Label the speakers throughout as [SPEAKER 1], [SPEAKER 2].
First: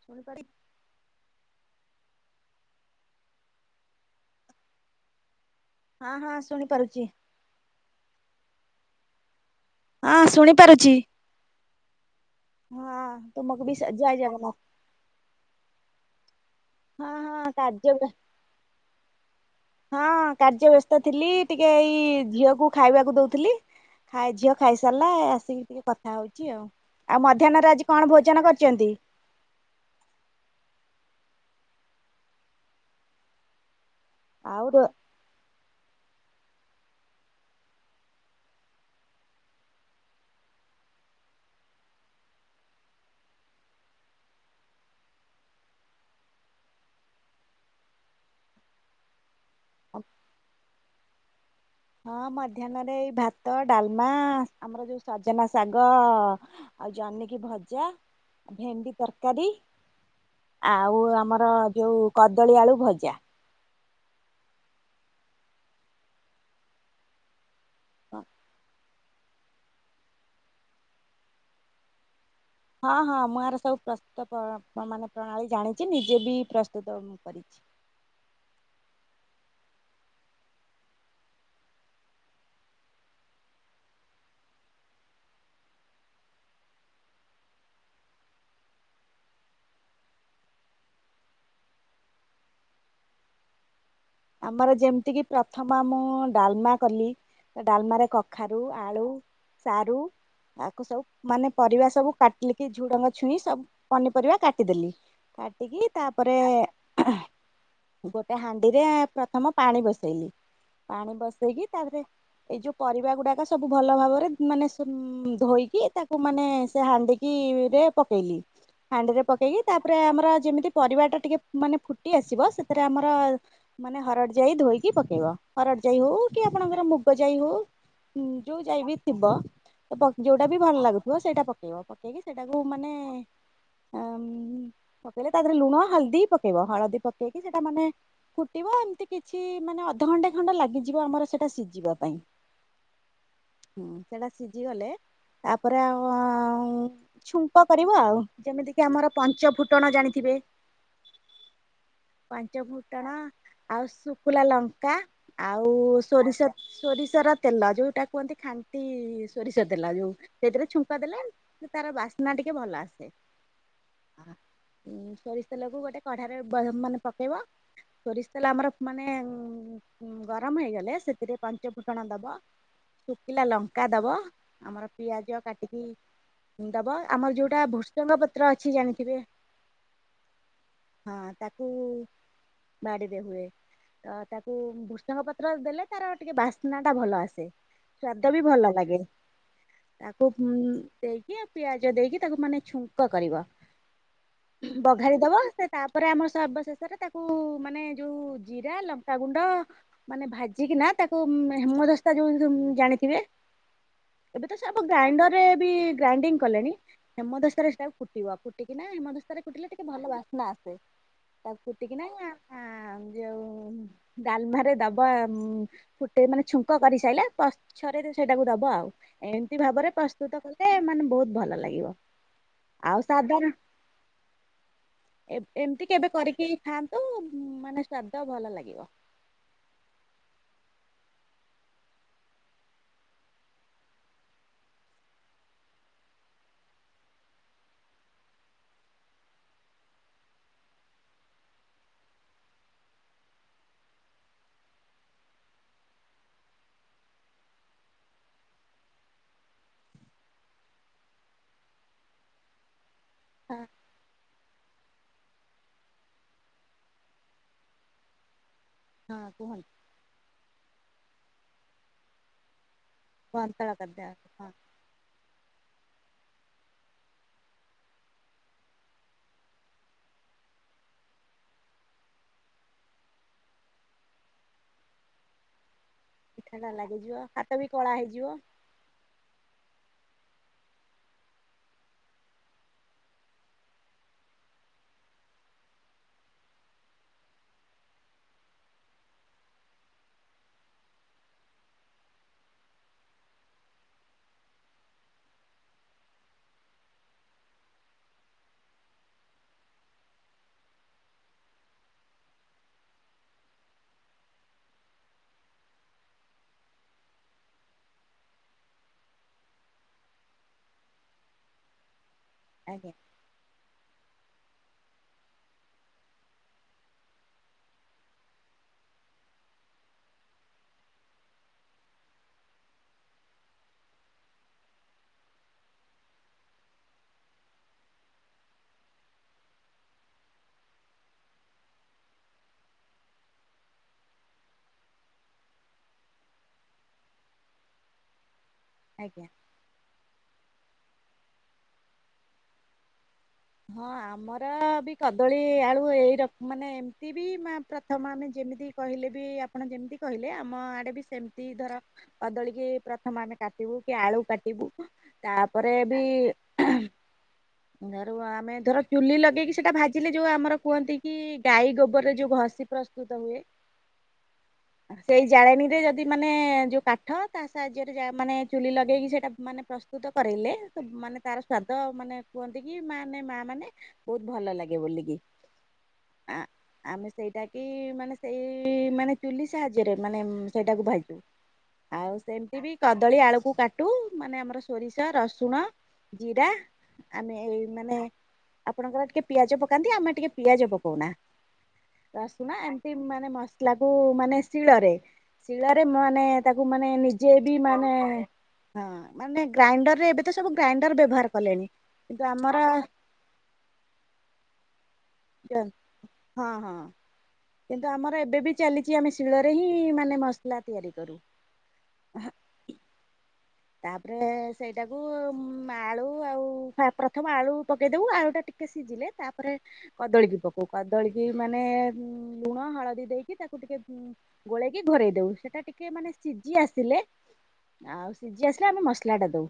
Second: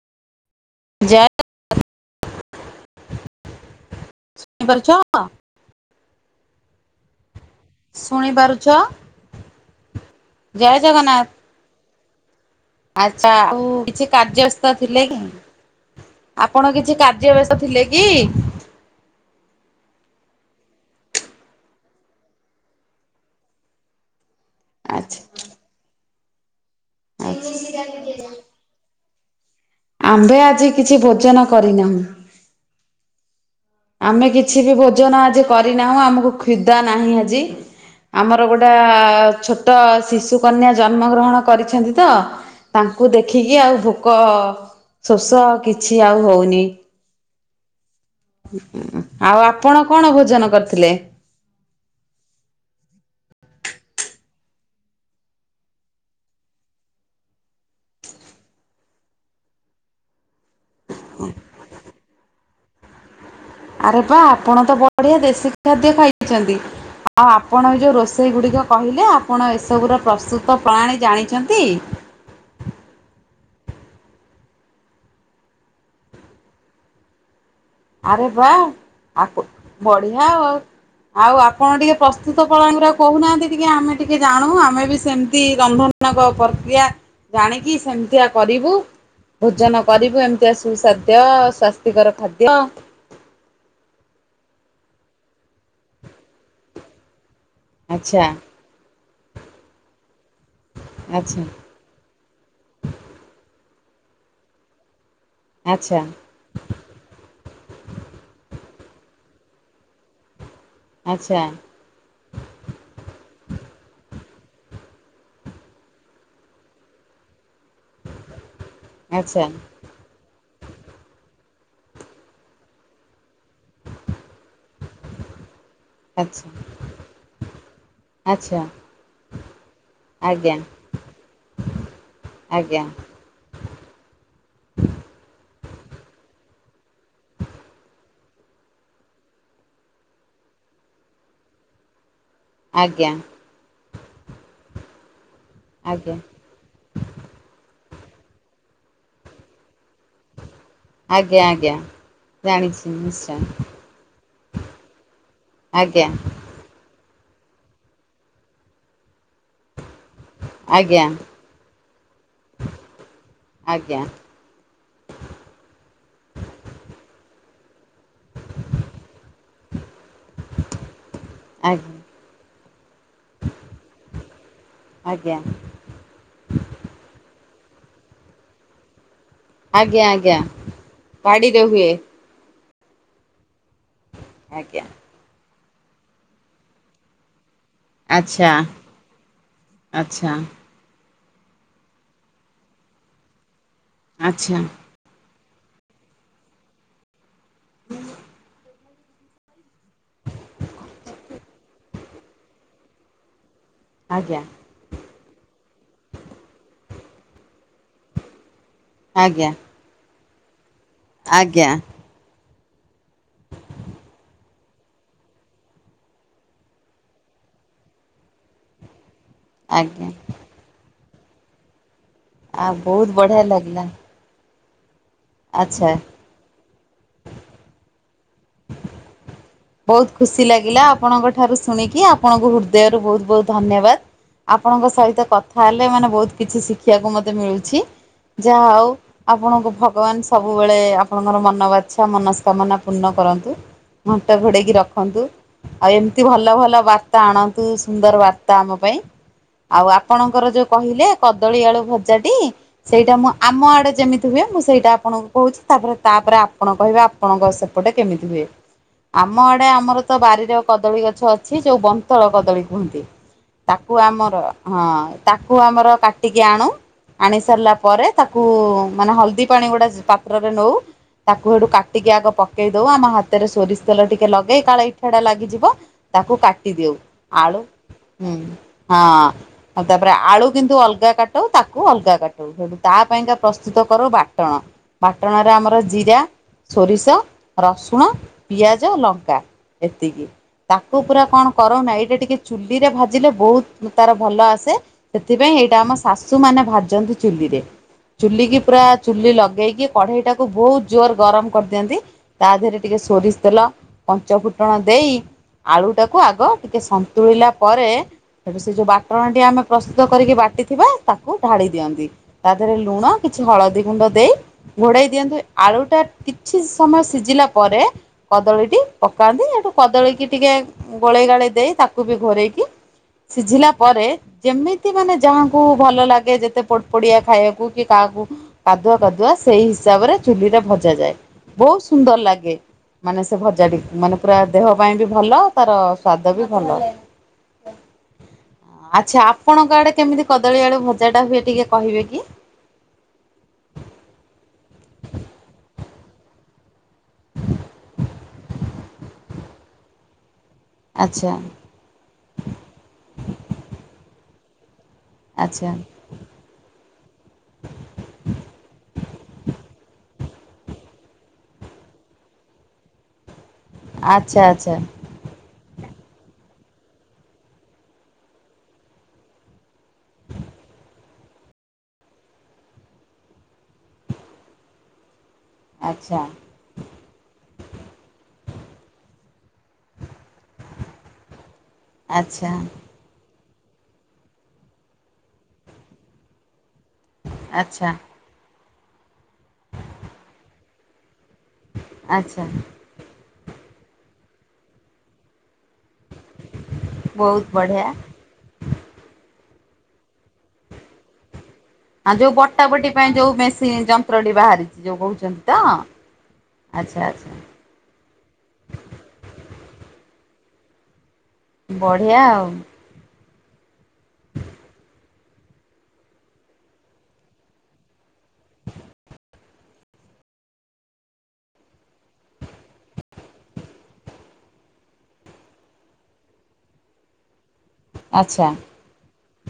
[SPEAKER 1] [unintelligible]
[SPEAKER 2] ଯାଅ ଶୁଣି ପାରୁଛ ଅପା?
[SPEAKER 1] ହଁ ହଁ ଶୁଣିପାରୁଛି।
[SPEAKER 2] ଶୁଣିପାରୁଛ?
[SPEAKER 1] ହଁ ଶୁଣି
[SPEAKER 2] ଜୟ
[SPEAKER 1] ପାରୁଛି।
[SPEAKER 2] ଜଗନ୍ନାଥ। ଆଚ୍ଛା ଆଉ କିଛି
[SPEAKER 1] ଜୟ ଜଗନ୍ନାଥ
[SPEAKER 2] କାର୍ଯ୍ୟସ୍ତ ଥିଲେ ଆପଣ କିଛି
[SPEAKER 1] ହଁ
[SPEAKER 2] କାର୍ଯ୍ୟ
[SPEAKER 1] ହଁ
[SPEAKER 2] ବେସ୍ତ ଥିଲେ
[SPEAKER 1] କାର୍ଯ୍ୟ
[SPEAKER 2] କି?
[SPEAKER 1] ହଁ କାର୍ଯ୍ୟ ବ୍ୟସ୍ତ ଥିଲି ଟିକେ ଏଇ ଝିଅକୁ ଖାଇବାକୁ ଦଉଥିଲି। ଖାଇ ଝିଅ ଖାଇସାରିଲା
[SPEAKER 2] ଆଚ୍ଛା
[SPEAKER 1] ଆସିକି ଟିକେ କଥା ହେଉଛି ଆଉ ଆଉ
[SPEAKER 2] ଆଚ୍ଛା।
[SPEAKER 1] ମଧ୍ୟାହ୍ନରେ ଆଜି କଣ ଭୋଜନ କରିଛନ୍ତି?
[SPEAKER 2] ଆମ୍ଭେ ଆଜି କିଛି ଭୋଜନ କରିନାହୁଁ। ଆମେ କିଛି
[SPEAKER 1] ଆଉ
[SPEAKER 2] ବି
[SPEAKER 1] ରୋ
[SPEAKER 2] ଭୋଜନ ଆଜି କରିନାହୁଁ, ଆମକୁ କ୍ଷୁଦା ନାହିଁ ଆଜି। ଆମର ଗୋଟେ ଛୋଟ ଶିଶୁକନ୍ୟା ଜନ୍ମଗ୍ରହଣ କରିଛନ୍ତି ତ। ତାଙ୍କୁ ଦେଖିକି ଆଉ ଭୋକ ଶୋଷ କିଛି ଆଉ ହଉନି। ଆଉ ଆପଣ କଣ ଭୋଜନ କରିଥିଲେ?
[SPEAKER 1] ହଁ ମଧ୍ୟାହ୍ନରେ ଏଇ ଭାତ, ଡାଲମା ଆମର ଯୋଉ ସଜନା ଶାଗ ଆଉ ଜହନିକି ଭଜା ଭେଣ୍ଡି ତରକାରୀ। ଆଉ ଆମର ଯୋଉ କଦଳୀ, ଆଳୁ ଭଜା।
[SPEAKER 2] ଆରେ ବା ଆପଣ ତ ବଢିଆ ଦେଶୀ ଖାଦ୍ୟ ଖାଇଛନ୍ତି। ଆଉ ଆପଣ ଏ ଯେଉଁ ରୋଷେଇ ଗୁଡ଼ିକ କହିଲେ ଆପଣ ଏସବୁର ପ୍ରସ୍ତୁତ ପ୍ରଣାଳି ଜାଣିଛନ୍ତି?
[SPEAKER 1] ହଁ ହଁ ମୁଁ ଆର ସବୁ ପ୍ରସ୍ତୁତ ମାନେ ପ୍ରଣାଳୀ ଜାଣିଛି ନିଜେ ବି ପ୍ରସ୍ତୁତ ମୁଁ କରିଛି।
[SPEAKER 2] ଆରେ ବା ଆ ବଢିଆ ଆଉ। ଆଉ ଆପଣ ଟିକେ ପ୍ରସ୍ତୁତ ପ୍ରଣାଳୀ ଟା ଆଉ କହୁନାହାନ୍ତି ଟିକେ ଆମେ ଟିକେ ଜାଣୁ ଆମେ ବି ସେମିତି ରନ୍ଧନ [unintelligible] ପ୍ରକ୍ରିୟା ଜାଣିକି ସେମିତିଆ କରିବୁ। ଭୋଜନ କରିବୁ ଏମିତିଆ ସୁସାଦ୍ୟ ସ୍ଵାସ୍ତିକର ଖାଦ୍ୟ।
[SPEAKER 1] ଆମର ଯେମିତି କିି ପ୍ରଥମ ମୁଁ ଡାଲମା କଲି ଡାଲମାରେ
[SPEAKER 2] ଆଚ୍ଛା
[SPEAKER 1] କଖାରୁ ଆଳୁ, ସାରୁ ତାକୁ ସବୁ
[SPEAKER 2] ଆଚ୍ଛା
[SPEAKER 1] ମାନେ ପରିବା ସବୁ ଝୁଡ଼ଙ୍ଗ, ଛୁଇଁ ସବୁ ପନିପରିବା କାଟିଦେଲି। କାଟିକି
[SPEAKER 2] ଆଚ୍ଛା
[SPEAKER 1] ତାପରେ ଗୋଟେ ହାଣ୍ଡିରେ ପ୍ରଥମ ପାଣି ବସେଇଲି ପାଣି
[SPEAKER 2] ଆଚ୍ଛା
[SPEAKER 1] ବସେଇକି ତାପରେ ଏଇ ଯୋଉ ପରିବା ଗୁଡାକ ସବୁ ଭଲ ଭାବରେ ମାନେ ସେ ଧୋଇକି ତାକୁ ମାନେ ସେ ହାଣ୍ଡିିକି କି ରେ ପକେଇଲି। ହାଣ୍ଡିରେ
[SPEAKER 2] ଆଚ୍ଛା
[SPEAKER 1] ପକେଇକି ତାପରେ ଆମର ଯେମିତି ପରିବା ଟା ଟିକେ ମାନେ ଫୁଟି ଆସିବ ସେଥିରେ ଆମର ମାନେ ହରଡ ଜାଇ ଧୋଇକି ପକେଇବ। ହରଡ ଯାଇ ହଉ କି
[SPEAKER 2] ଆଚ୍ଛା
[SPEAKER 1] ଆପଣଙ୍କର ମୁଗ ଜାଇ ହଉ। ହୁଁ
[SPEAKER 2] ଆଚ୍ଛା
[SPEAKER 1] ଯୋଉ ଜାଇବି ଥିବ। ତ ପଖ୍ ଯୋଉଟା
[SPEAKER 2] ଆଜ୍ଞା।
[SPEAKER 1] ବି ଭଲ ଲାଗୁଥିବ ସେଇଟା ପକେଇବ ପକେଇକି ସେଇଟାକୁ
[SPEAKER 2] ଆଜ୍ଞା
[SPEAKER 1] ମାନେ ଏମ୍‌ ପକେଇଲେ ତା ଦେହରେ ଲୁଣ ହଳଦୀ ପକେଇବ ହଳଦୀ ପକେଇକି ସେଇଟା ମାନେ ଫୁଟିବ ଏମିତି କିଛି ମାନେ ଅଧଘଣ୍ଟେ ଖଣ୍ଡେ ଲାଗିଯିବ ଆମର ସେଇଟା ସିଜିବା ପାଇଁ।
[SPEAKER 2] ଆଜ୍ଞା।
[SPEAKER 1] ହୁଁ ସେଟା ସିଜିଗଲେ ତାପରେ ଆଉ
[SPEAKER 2] ଆଜ୍ଞା
[SPEAKER 1] ଆଉ ଛୁଙ୍କ କରିବ ଆଉ ଯେମିତି କିି ଆମର ପଞ୍ଚଫୁଟଣ ଜାଣିଥିବେ।
[SPEAKER 2] ଆଜ୍ଞା ଆଜ୍ଞା
[SPEAKER 1] ପାଞ୍ଚ
[SPEAKER 2] ଜାଣିଛି।
[SPEAKER 1] ଫୁଟଣ
[SPEAKER 2] ନିଶ୍ଚୟ
[SPEAKER 1] ଆଉ ଶୁକୁଲା ଲଙ୍କା ଆଉ
[SPEAKER 2] ଆଜ୍ଞା
[SPEAKER 1] ସୋରିଷ। ସୋରିଷର ତେଲ ଯୋଉଟା କୁହନ୍ତି ଖାଣ୍ଟି ସୋରିଷ ତେଲ ଯୋଉ ସେଥିରେ ଛୁଙ୍କ
[SPEAKER 2] ଆଜ୍ଞା
[SPEAKER 1] ଦେଲେ ତାର ବାସ୍ନା ଟିକେ ଭଲ ଆସେ।
[SPEAKER 2] ଆଜ୍ଞା
[SPEAKER 1] ଉଁ ସୋରିଷ ତେଲକୁ ଗୋଟେ କଢ଼ାରେ ବହେ ମାନେ ପକେଇବ ସୋରିଷ ତେଲ ଆମର ମାନେ ଉଁ ଗରମ ହେଇଗଲେ ସେଥିରେ
[SPEAKER 2] ଆଜ୍ଞା
[SPEAKER 1] ପଞ୍ଚଫୁଟଣ ଦବ ଶୁଖିଲା ଲଙ୍କା ଦବ ଆମର
[SPEAKER 2] ଆଜ୍ଞା
[SPEAKER 1] ପିଆଜ କାଟି କି ଦବ ଆମର ଯୋଉଟା ଭୃସଙ୍ଗ ପତ୍ର ଅଛି ଜାଣିଥିବେ?
[SPEAKER 2] ଆଜ୍ଞା ଆଜ୍ଞା ବାଡ଼ିରେ ହୁଏ।
[SPEAKER 1] ବାଡ଼ିରେ ହୁଏ ତ ତାକୁ
[SPEAKER 2] ଆଜ୍ଞା
[SPEAKER 1] ଭୃସଙ୍ଗ ପତ୍ର ଦେଲେ ତାର ଟିକେ ବାସ୍ନାଟା ଭଲ ଆସେ। ସ୍ଵାଦ ବି
[SPEAKER 2] ଆଚ୍ଛା
[SPEAKER 1] ଭଲ ଲାଗେ ତାକୁ
[SPEAKER 2] ଆଚ୍ଛା
[SPEAKER 1] ହୁଁ ସେଇ ଆ ପିଆଜ ଦେଇକି ତାକୁ ମାନେ ଛୁଙ୍କ କରିବ
[SPEAKER 2] ଆଚ୍ଛା
[SPEAKER 1] ବ୍ ଢାଳିଦବ ସେ ତାପରେ ଆମର ସର୍ବଶେଷରେ ତାକୁ ମାନେ ଯୋଉ ଜିରା ଲ ଲଙ୍କାଗୁଣ୍ଡ ମାନେ ଭାଜିକିନା ତାକୁ ହେମଦସ୍ତା ଯୋଉ ଜାଣିଥିବେ।
[SPEAKER 2] ଆଜ୍ଞା
[SPEAKER 1] ଏବେତ ସବୁ ଗ୍ରାଇଣ୍ଡର ରେ ବି ଗ୍ରାଇଣ୍ଡିଙ୍ଗ କଲେଣି ହେମଦସ୍ତାରେ ସେଇଟା ଫୁଟିବ। ଫୁଟିକିନା ହେମଦସ୍ତାରେ
[SPEAKER 2] ଆଜ୍ଞା
[SPEAKER 1] ଫୁଟିଲେ ଟିକେ ଭଲ ବାସ୍ନା ଆସେ ତ
[SPEAKER 2] ଆଜ୍ଞା
[SPEAKER 1] ଫୁଟିକିନା ଆଁ ଯୋଉଁ ଡାଲମାରେ ଦବ ଆ ଉଁ ଫୁଟେଇ ମାନେ ଛୁଙ୍କ କରି ସାଇଲା ପଛରେ ସେଇଟାକୁ ଦବ ଆଉ। ଏନ୍ତି ଭାବରେ
[SPEAKER 2] ଆଜ୍ଞା
[SPEAKER 1] ପ୍ରସ୍ତୁତ କଲେ ମାନେ ବୋହୁତ ଭଲ ଲାଗିବ।
[SPEAKER 2] ଆ ବୋହୁତ ବଢିଆ ଲାଗିଲା।
[SPEAKER 1] ଏବ ଏମିତି
[SPEAKER 2] ଆଚ୍ଛା
[SPEAKER 1] କେବେ କରିକି ଖାଆନ୍ତୁ ମାନେ ସ୍ଵାଦ ଭଲ ଲାଗିବ।
[SPEAKER 2] ବୋହୁତ ଖୁସି ଲାଗିଲା ଆପଣଙ୍କ ଠାରୁ ଶୁଣିକି ଆପଣଙ୍କୁ ହୃଦୟରୁ ବୋହୁତ ବୋହୁତ ଧନ୍ୟବାଦ। ଆପଣଙ୍କ ସହିତ କଥା ହେଲେ ମାନେ ବୋହୁତ କିଛି ଶିଖିବାକୁ ମତେ ମିଳୁଛି ଯାହା ହଉ। ଆପଣଙ୍କୁ ଭଗବାନ ସବୁବେଳେ ଆପଣଙ୍କର ମନବାଚ୍ଛା ମନସ୍କାମନା ପୂର୍ଣ୍ଣ କରନ୍ତୁ। ତ ଘୋଡ଼େଇକି ରଖନ୍ତୁ। ଆଉ ଏମିତି ଭଲ ଭଲ ବାର୍ତ୍ତା ଆଣନ୍ତୁ ସୁନ୍ଦର ବାର୍ତ୍ତା ଆମ ପାଇଁ। ଆଉ ଆପଣଙ୍କର ଯୋଉ କହିଲେ କଦଳୀ ଆଳୁ ଭଜା ଟି ସେଇଟା ମୁଁ
[SPEAKER 1] ହଁ
[SPEAKER 2] ଆମ ଆଡେ ଯେମିତି ହୁଏ ମୁଁ ସେଇଟା ଆପଣଙ୍କୁ କୋହୁଛି ତାପରେ ତାପରେ ଆପଣ କହିବେ ଆପଣଙ୍କ ସେପଟେ କେମିତି ହୁଏ।
[SPEAKER 1] ହଁ
[SPEAKER 2] ଆମ ଆଡେ
[SPEAKER 1] କୁହନ୍ତୁ
[SPEAKER 2] ଆମର ତ ବାରିର କଦଳୀ ଗଛ ଅଛି ଯୋଉ ବନ୍ତଳ କଦଳୀ କୁହନ୍ତି।
[SPEAKER 1] ବନ୍ତଳ
[SPEAKER 2] ତାକୁ
[SPEAKER 1] କରିଦ
[SPEAKER 2] ଆମର ହଁ ତାକୁ ଆମର କାଟିକି ଆଣୁ ଆଣି ସାରିଲା ପରେ ତାକୁ ମାନେ ହଳଦୀ ପାଣିଗୁଡ଼ା ପାତ୍ରରେ ନୋଉ ତାକୁ ହେଟୁ କାଟିକି ଆଗ ପକେଇ ଦଉ ଆମ ହାତରେ ସୋରିଷ ତେଲ ଟିକେ ଲଗେଇ କାଳେ ଇଠାଟା ଲାଗିଯିବ ତାକୁ
[SPEAKER 1] ପିଠାଟା
[SPEAKER 2] କାଟି ଦିଓଉ
[SPEAKER 1] ଲାଗିଯିବ ହାତ
[SPEAKER 2] ଆଳୁ
[SPEAKER 1] ବି କଳା ହେଇଯିବ
[SPEAKER 2] ହୁଁ। ହଁ ଆଉ ତାପରେ ଆଳୁ କିନ୍ତୁ ଅଲଗା କାଟାଉ ତାକୁ ଅଲଗା କାଟାଉ। ତା ପାଇଁକା ପ୍ରସ୍ତୁତ କରୁ ବାଟଣ ବାଟଣରେ ଆମର ଜିରା ସୋରିଷ, ରସୁଣ, ପିଆଜ, ଲଙ୍କା ଏତିକି। ତାକୁ ପୁରା କଣ କରନା ଏଇଟା ଟିକେ ଚୁଲି ରେ ଭାଜିଲେ ବୋହୁତ ତାର ଭଲ ଆସେ। ସେଥିପାଇଁ ଏଇଟା ଆମ ଶାଶୁ ମାନେ ଭାଜନ୍ତି ଚୁଲିରେ। ଚୁଲିକି ପୁରା ଚୁଲି ଲଗେଇକି କଢେଇ ଟାକୁ ବୋହୁତ ଜୋର ଗରମ କରିଦିଅନ୍ତି ତା ଦେହରେ ଟିକେ ସୋରିଷ ତେଲ ପଞ୍ଚ ଫୁଟଣ ଦେଇ ଆଳୁ ଟାକୁ ଆଗ ଟିକେ ସନ୍ତୁଳିଲା ପରେ ଠୁ ସେ ଯୋଉ ବାଟଣଟି ଆମେ ପ୍ରସ୍ତୁତ କରିକି ବାଟିଥିବା ତାକୁ ଢାଳି ଦିଅନ୍ତି ତା ଦେହରେ
[SPEAKER 1] ଆଜ୍ଞା
[SPEAKER 2] ଲୁଣ କିଛି ହଳଦୀ ଗୁଣ୍ଡ ଦେଇ ଘୋଡ଼ାଇ ଦିଅନ୍ତୁ ଆଳୁଟା କିଛି ସମୟ ସିଝିଲା ପରେ କଦଳୀଟି ପକାନ୍ତି ସେଠୁ କଦଳୀିକି ଟିକେ ଗୋଳେଇ ଗାଳେଇ ଦେଇ ତାକୁ ବି ଘୋଡେଇକି ସିଝିଲା ପରେ ଯେମିତି ମାନେ ଯାହାଙ୍କୁ ଭଲ ଲାଗେ ଯେତେ ପଡିଆ ଖାଇବାକୁ କି କାହାକୁ କାଦୁଆ କାଦୁଆ ସେଇ ହିସାବରେ ଚୁଲିରେ ଭଜା ଯାଏ ବହୁତ ସୁନ୍ଦର ଲାଗେ। ମାନେ ସେ ଭଜା ଟ ମାନେ ପୁରା ଦେହ ପାଇଁ ବି ଭଲ ତାର ସ୍ଵାଦ ବି ଭଲ। ଆଚ୍ଛା
[SPEAKER 1] ଆଜ୍ଞା।
[SPEAKER 2] ଆପଣଙ୍କ ଆଡେ କେମିତି କଦଳୀ ଆଳୁ ଭଜା ଟା ହୁଏ ଟିକେ କହିବେ କି?
[SPEAKER 1] ହଁ ଆମ୍ ଆମର ବି କଦଳୀ ଆଳୁ ଏଇ ର ମାନେ ଏମିତି ବି ପ୍ରଥମ ଆମେ ଯେମିତି କହିଲେ ବି ଆପ୍ ଆପଣ ଯେମିତି କହିଲେ ଆମ ଆ ଟ ବି
[SPEAKER 2] ଆଚ୍ଛା
[SPEAKER 1] ସେମିତି ଧର କଦଳୀକି ପ୍ରଥମ ଆମେ କାଟିବୁ କି ଆଳୁ କାଟିବୁ।
[SPEAKER 2] ଆଚ୍ଛା
[SPEAKER 1] ତାପରେ ବି ଆଉ ଆମେ ଧର ଚୁଲି ଲଗେଇକି ସେଇଟା ଭାଜିଲେ ଯୋଉ ଆମର କୁହନ୍ତି କି ଗାଈ ଗୋବରରେ ଯୋଉ ଘଷି ପ୍ରସ୍ତୁତ ହୁଏ।
[SPEAKER 2] ଆଛା ଆଛା।
[SPEAKER 1] ସେଇ ଜାଳେଣୀ ରେ ଯଦି ମାନେ ଯୋଉ କାଠ ତା ସାହାଯ୍ୟରେ ଯ ମାନେ ଚୁଲି ଲଗେଇକି ସେଇଟା ମାନେ ପ୍ରସ୍ତୁ ତୁତ କରେଇଲେ ସେ ମାନେ ତାର ସ୍ଵାଦ ମାନେ କୁହନ୍ତି ଇ ମାନେ ମା ମାନେ ବହୁତ ଭଲ ଲାଗେ ବୋଲିକି।
[SPEAKER 2] ଆଚ୍ଛା।
[SPEAKER 1] ଆ ଆମେ ସେଇଟା କି ମାନେ ସେଇ ମାନେ ଚୁଲି ସାହାଯ୍ୟରେ ମାନେ ସେଇଟାକୁ ଭାଯୁ।
[SPEAKER 2] [inaudible]
[SPEAKER 1] ଆଉ
[SPEAKER 2] ଆଚ୍ଛା
[SPEAKER 1] ସେମିତି ବି କଦ୍ ଦଳି ଆଳୁକୁ କାଟୁ ମାନେ ଆମର ସୋରିଷ, ରସୁଣ, ଜିରା ଆମେ ଏଇ
[SPEAKER 2] ଆଚ୍ଛା
[SPEAKER 1] ମାନେ ଆପଣଙ୍କର ଟିକେ ପିଆଜ ପକାନ୍ତି ଆମେ ଟିକେ ପିଆଜ ପକଉନା।
[SPEAKER 2] ଆଚ୍ଛା
[SPEAKER 1] ରସୁନା ଏମତି ମାନେ ମସଲା କୁ ମାନେ ଶୀଳରେ। ଶିଳରେ ମାନେ ତାକୁ ମାନେ ନିଜେ
[SPEAKER 2] ବହୁତ
[SPEAKER 1] ବି
[SPEAKER 2] ବଢ଼ିଆ।
[SPEAKER 1] ମାନେ ହଁ ମାନେ ଗ୍ରାଇଣ୍ଡର ରେ ଏବେ ତ ସବୁ ଗ୍ରାଇଣ୍ଡର ବ୍ୟବହାର କଲେଣି।
[SPEAKER 2] ଆଁ
[SPEAKER 1] କିନ୍ତୁ
[SPEAKER 2] ଯୋଉ
[SPEAKER 1] ଆମର
[SPEAKER 2] ବଟା ବଟି ପାଇଁ ଯୋଉ ମେସିନ୍ ଯନ୍ତ୍ରଟି ବାହାରିଛି ଯୋଉ କହୁଛନ୍ତି ତ?
[SPEAKER 1] ହଁ ହଁ
[SPEAKER 2] ଆଚ୍ଛା ଆଚ୍ଛା।
[SPEAKER 1] କିନ୍ତୁ ଆମର ଏବେ ବି ଚାଲିଛି ଆମେ ଶିଳରେ ହିଁ ମାନେ ମସଲା ତିଆରି କରୁ।
[SPEAKER 2] ବଢ଼ିଆ ଆଉ।
[SPEAKER 1] ତାପରେ ସେଇଟାକୁ ଆଳୁ ଆଉ ପ୍ରଥମ ଆଳୁ ପକେଇଦବୁ ଆଳୁ ଟିକେ ସିଝିଲେ ତା ତାପରେ କଦଳୀ କି ପକଉ କଦଳୀ କିି ମାନେ ଲୁଣ ହଳଦୀ ଦେଇକି ତାକୁ ଟିକେ ଗୋଳେଇକି ଘୋରେଇ ଦଉ ସେଟା ଟିକେ ମାନେ ସିଝି ଆସିଲେ ଆ ସିଝି
[SPEAKER 2] ଆଚ୍ଛା
[SPEAKER 1] ଆସିଲେ ଆମେ ମସଲାଟା ଦଉ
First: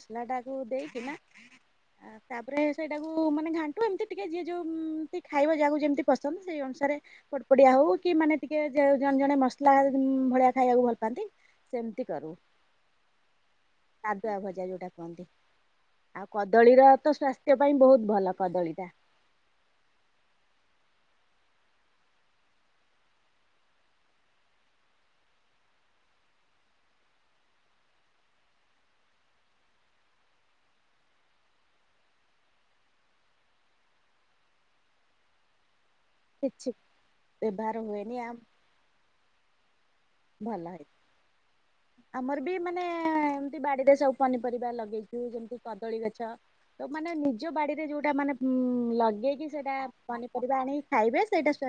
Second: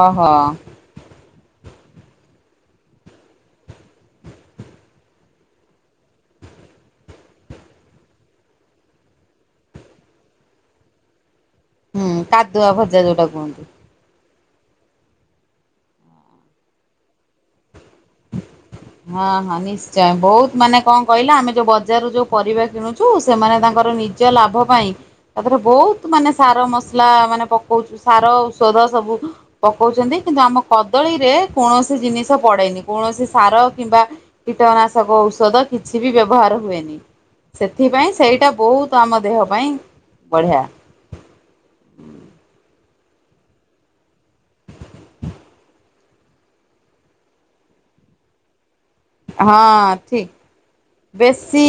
[SPEAKER 2] ଓହୋ
[SPEAKER 1] ଦେଇକିନା
[SPEAKER 2] [unintelligible]
[SPEAKER 1] ଆ ତାପରେ ସେଇଟାକୁ ମାନେ ଘାଣ୍ଟୁ ଏମିତି ଟିକେ ଯିଏ ଯେଉଁ ମ୍ ତି ଖାଇବା ଯାହାକୁ ଯେମିତି ପସନ୍ଦ ସେଇ ଅନୁସାରେ ପୋଡ଼ପଡିଆ ହଉ କି ମାନେ ଟିକେ ଜଣେ ଜଣେ ମସଲା ଭଳିଆ ଖାଇବାକୁ ଭଲ ପାଆନ୍ତି। ସେମିତି କରୁ।
[SPEAKER 2] ଦୁଆ ଭଜା ଯଉଟା କୁହନ୍
[SPEAKER 1] କାଦୁଆ ଭଜା ଯଉଟା କୁହନ୍ତି। ଆଉ କଦଳୀର ତ ସ୍ୱାସ୍ଥ୍ୟ ପାଇଁ ବହୁତ ଭଲ କଦଳୀ ଟା।
[SPEAKER 2] ହଁ ହଁ ନିଶ୍ଚୟ ବହୁତ ମାନେ କଣ କହିଲା ଆମେ ଯୋଉ ବଜାରରୁ ଯୋଉ ପରିବା କିଣୁଛୁ ସେମାନେ ତାଙ୍କର ନି ଜ ଲାଭ ପାଇଁ ତାଥରେ ବହୁତ ମାନେ ସାର ମସଲା ମାନେ ପକଉଚୁ ସାର ଔଷଧ ସବୁ ପକଉଛନ୍ତି କିନ୍ତୁ ଆମ କଦଳୀରେ କୌଣସି ଜିନିଷ ପଡେନି। କୌଣସି ସାର କିମ୍ବା କୀଟନାଶକ ଔଷଧ କିଛି ବି ବ୍ୟବହାର
[SPEAKER 1] କିଛି
[SPEAKER 2] ହୁଏନି
[SPEAKER 1] ବ୍ୟବହାର
[SPEAKER 2] ସେଥିପାଇଁ
[SPEAKER 1] ହୁଏନି ଆଉ
[SPEAKER 2] ସେଇଟା ବହୁତ ଆମ ଦେହ ପାଇଁ ବଢିଆ
[SPEAKER 1] ଭଲ। ଆମର ବି ମାନେ ଏମତି ବାଡିରେ ସବୁ ପନିପରିବା ଲଗେଇଛୁ ଯେମିତି କଦଳୀ ଗଛ। ତ ମାନେ ନିଜ ବାଡିରେ ଯୋଉଟା ମାନେ ଉ ଲଗେଇକି
[SPEAKER 2] ହଁ
[SPEAKER 1] ସେଇଟା
[SPEAKER 2] ଠିକ
[SPEAKER 1] ପନିପରିବା ଆଣିି
[SPEAKER 2] ବେଶୀ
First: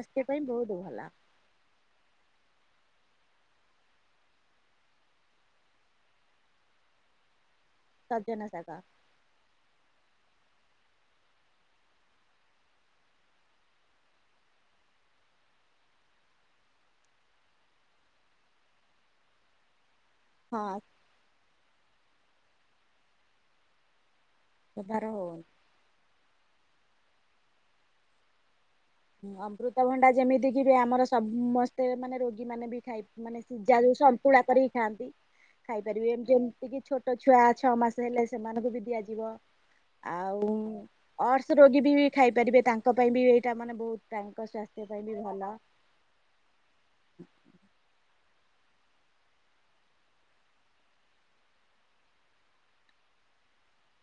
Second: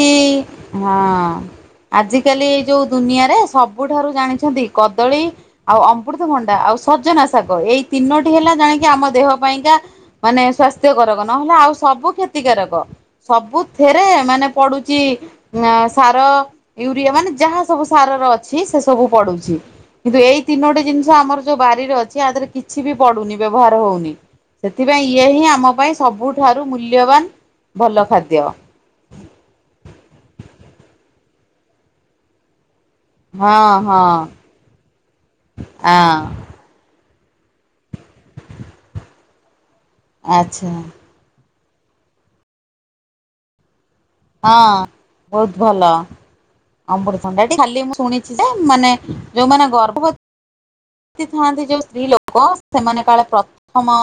[SPEAKER 2] ହଁ। ଆଜିକାଲି ଏଇ ଯୋଉ ଦୁନିଆରେ ସବୁଠାରୁ ଜାଣିଛନ୍ତି କଦଳୀ ଆଉ ଅମୃତଭଣ୍ଡା ଆଉ ସଜନା ଶାଗ ଏଇ ତିନୋଟି
[SPEAKER 1] ସଜନା
[SPEAKER 2] ହେଲା
[SPEAKER 1] ଶାଗ
[SPEAKER 2] ଜାଣକି ଆମ ଦେହ ପାଇଁକା ମାନେ ସ୍ୱାସ୍ଥ୍ୟ କରକ ନହେଲେ ଆଉ ସବୁ କ୍ଷତିକାରକ ସବୁ ଥରେ ମାନେ ପଡୁଛି ଅ ସାର, ୟୁରିଆ ମାନେ ଯାହା ସବୁ ସାରର ଅଛି ସେ ସବୁ ପଡୁଛି। କିନ୍ତୁ ଏଇ
[SPEAKER 1] ହଁ
[SPEAKER 2] ତିନୋଟି ଜିନିଷ ଆମର ଯୋଉ ବାରିରେ ଅଛି ଆ ଦେହରେ କିଛି ବି ପଡୁନି ବ୍ୟବହାର ହଉନି। ସେଥିପାଇଁ
[SPEAKER 1] ବ୍ୟବହାର
[SPEAKER 2] ଇଏ
[SPEAKER 1] ହଉନି
[SPEAKER 2] ହିଁ ଆମ ପାଇଁ ସବୁଠାରୁ ମୂଲ୍ୟବାନ ଭଲ ଖାଦ୍ୟ।
[SPEAKER 1] ଅମୃତଭଣ୍ଡା ଯେମିତିକି ବି ଆମର ସମସ୍ତେ ମାନେ ରୋଗୀମାନେ ବି ଖାଇ ମାନେ
[SPEAKER 2] ହଁ
[SPEAKER 1] ସିଝା ଯୋଉ
[SPEAKER 2] ହଁ
[SPEAKER 1] ସନ୍ତୁଳା କରିକି ଖାଆନ୍ତି
[SPEAKER 2] ଆଁ
[SPEAKER 1] ଖାଇପାରିବେ ଯେମିତି କିି ଛୋଟ ଛୁଆ ଛଅ ମାସ ହେଲେ ସେମାନଙ୍କୁ ବି ଦିଆଯିବ ଆଉ।
[SPEAKER 2] ଆଚ୍ଛା
[SPEAKER 1] ଅର୍ସ ରୋଗୀ ବି ଖାଇପାରିବେ ତାଙ୍କ ପାଇଁ ବି ଏଇଟା ମାନେ ବହୁତ୍
[SPEAKER 2] ହଁ ବହୁତ୍ ଭଲ। ଅମୃତ ଭଣ୍ଡା ଏଠି ଖାଲି ମୁଁ ଶୁଣିଛିି ଯେ ମାନେ ଯୋଉମାନେ ଗର୍ଭବତୀ ଏମତି ଥାନ୍ତି ଯୋଉ ସ୍ତ୍ରୀ ଲୋକ ସେମାନେ କାଳେ ପ୍ରଥମ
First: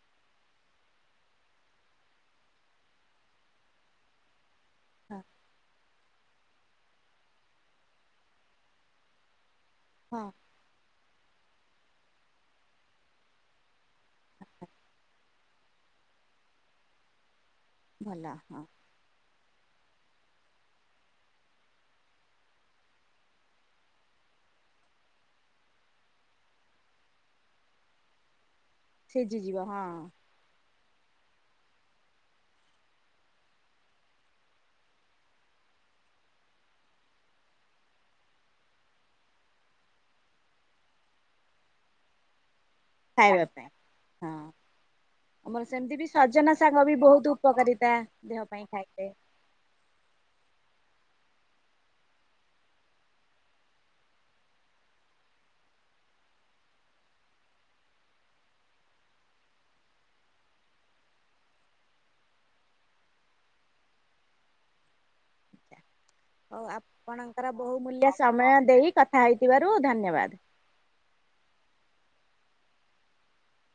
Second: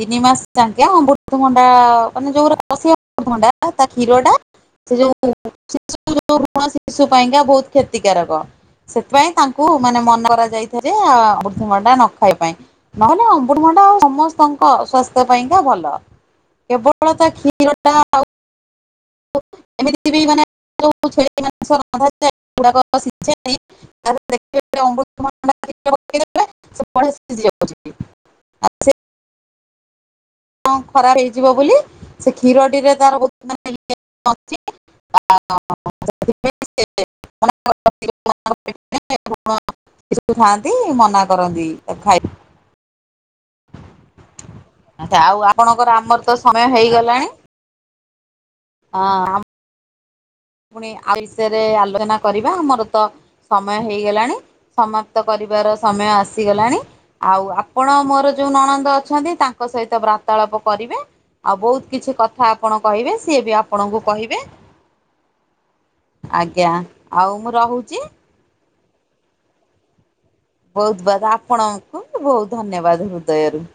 [SPEAKER 2] ତିନି ମାସ ଯଙ୍କେ ଅମ୍ବୃତ ଭଣ୍ଡା ମାନେ ଯୋଉ ଗୁରା କଷି ଅମ୍ବୃତାରଣ୍ଡା ତା କ୍ଷୀର ଟା ସେ
[SPEAKER 1] ହଁ
[SPEAKER 2] ଯୋଉ [unintelligible] କଅଁଳା ଶିଶୁ ପାଇଁକା ବହୁତ କ୍ଷତିକାର କ ସେଥିପାଇଁ ତାଙ୍କୁ ମାନେ
[SPEAKER 1] ହଁ
[SPEAKER 2] ମନ କରାଯାଇ ରେ ଆ ଅମୃତମଣ୍ଡା ନ ଖାଇବା ପାଇଁ ନହେଲେ ଅମୃତଭଣ୍ଡା ଆଉ ସମସ୍ତଙ୍କ ସ୍ୱାସ୍ଥ୍ୟ ପାଇଁ ସବୁ ପାଇକା ଭଲ କେବଳ କ୍ଷୀର [unintelligible]
[SPEAKER 1] ଭଲ ହଁ।
[SPEAKER 2] ଏମିତି ବି ମାନେ ଯୋଉ ଛେଳି ମାଂସ ରନ୍ଧା ଯାଏ ସେଗୁଡ଼ାକ ସିଝା ଯାଏ [unintelligible] ମ୍ବୃତା ଭଣ୍ଡା ସେପଟେ ଶିଝି ଯାଉଛି [unintelligible]
[SPEAKER 1] ସିଝି ଯିବ ହଁ।
[SPEAKER 2] କଣ ଖରାପ ହେଇଯିବ ବୋଲି ସେ କ୍ଷୀର ଟିରେ ତାର ବହୁତ୍ ମାନେ [unintelligible] [unintelligible] ଥାଆନ୍ତି ମନା କରନ୍ତି ତାକୁ ଖାଇ
[SPEAKER 1] ଖାଇବା ପାଇଁ। ହଁ
[SPEAKER 2] [inaudible] ଆଛା ଆଉ
[SPEAKER 1] ଆମର ସେମିତି
[SPEAKER 2] ଆପଣଙ୍କର
[SPEAKER 1] ବି
[SPEAKER 2] ଆମର ତ
[SPEAKER 1] ସଜନା
[SPEAKER 2] ସମୟ
[SPEAKER 1] ଶାଗ ବି
[SPEAKER 2] ହେଇଗଲାଣି,
[SPEAKER 1] ବହୁତ ଉପକାରିତା ଦେହ ପାଇଁ ଖାଇଲେ।
[SPEAKER 2] ହଁ। ପୁଣି ଆଉ ବିଷୟରେ [unintelligible] ଆଲୋଚନା କରିବା ଆମର ତ ସମୟ ହେଇଗଲାଣି ସମାପ୍ତ କରିବାର ସମୟ ଆସିଗଲାଣି। ଆଉ ଆପଣ ମୋର ଯୋଉ ନଣନ୍ଦ ଅଛନ୍ତି ତାଙ୍କ ସହିତ ବାର୍ତାଳାପ କରିବେ। ଆଉ ବହୁତ୍ କିଛି କଥା ଆପଣ କହିବେ ସିଏ ବି ଆପଣଙ୍କୁ କହିବେ।
[SPEAKER 1] ହଉ
[SPEAKER 2] ଆଜ୍ଞା। ଆଉ
[SPEAKER 1] ଆପଣଙ୍କର
[SPEAKER 2] ମୁଁ ରହୁଛି
[SPEAKER 1] ବହୁମୂଲ୍ୟ ସମୟ ଦେଇ କଥା ହେଥିବାରୁ ଧନ୍ୟବାଦ୍।
[SPEAKER 2] ବହୁତ୍ ବହୁତ୍ ଆପଣଙ୍କୁ ବହୁତ ଧନ୍ୟବାଦ ହୃଦୟରୁ।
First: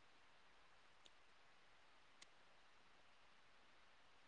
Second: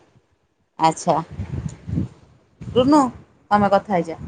[SPEAKER 2] ଆଛା ରୁନୁ ତମେ କଥା ହେଇଯା।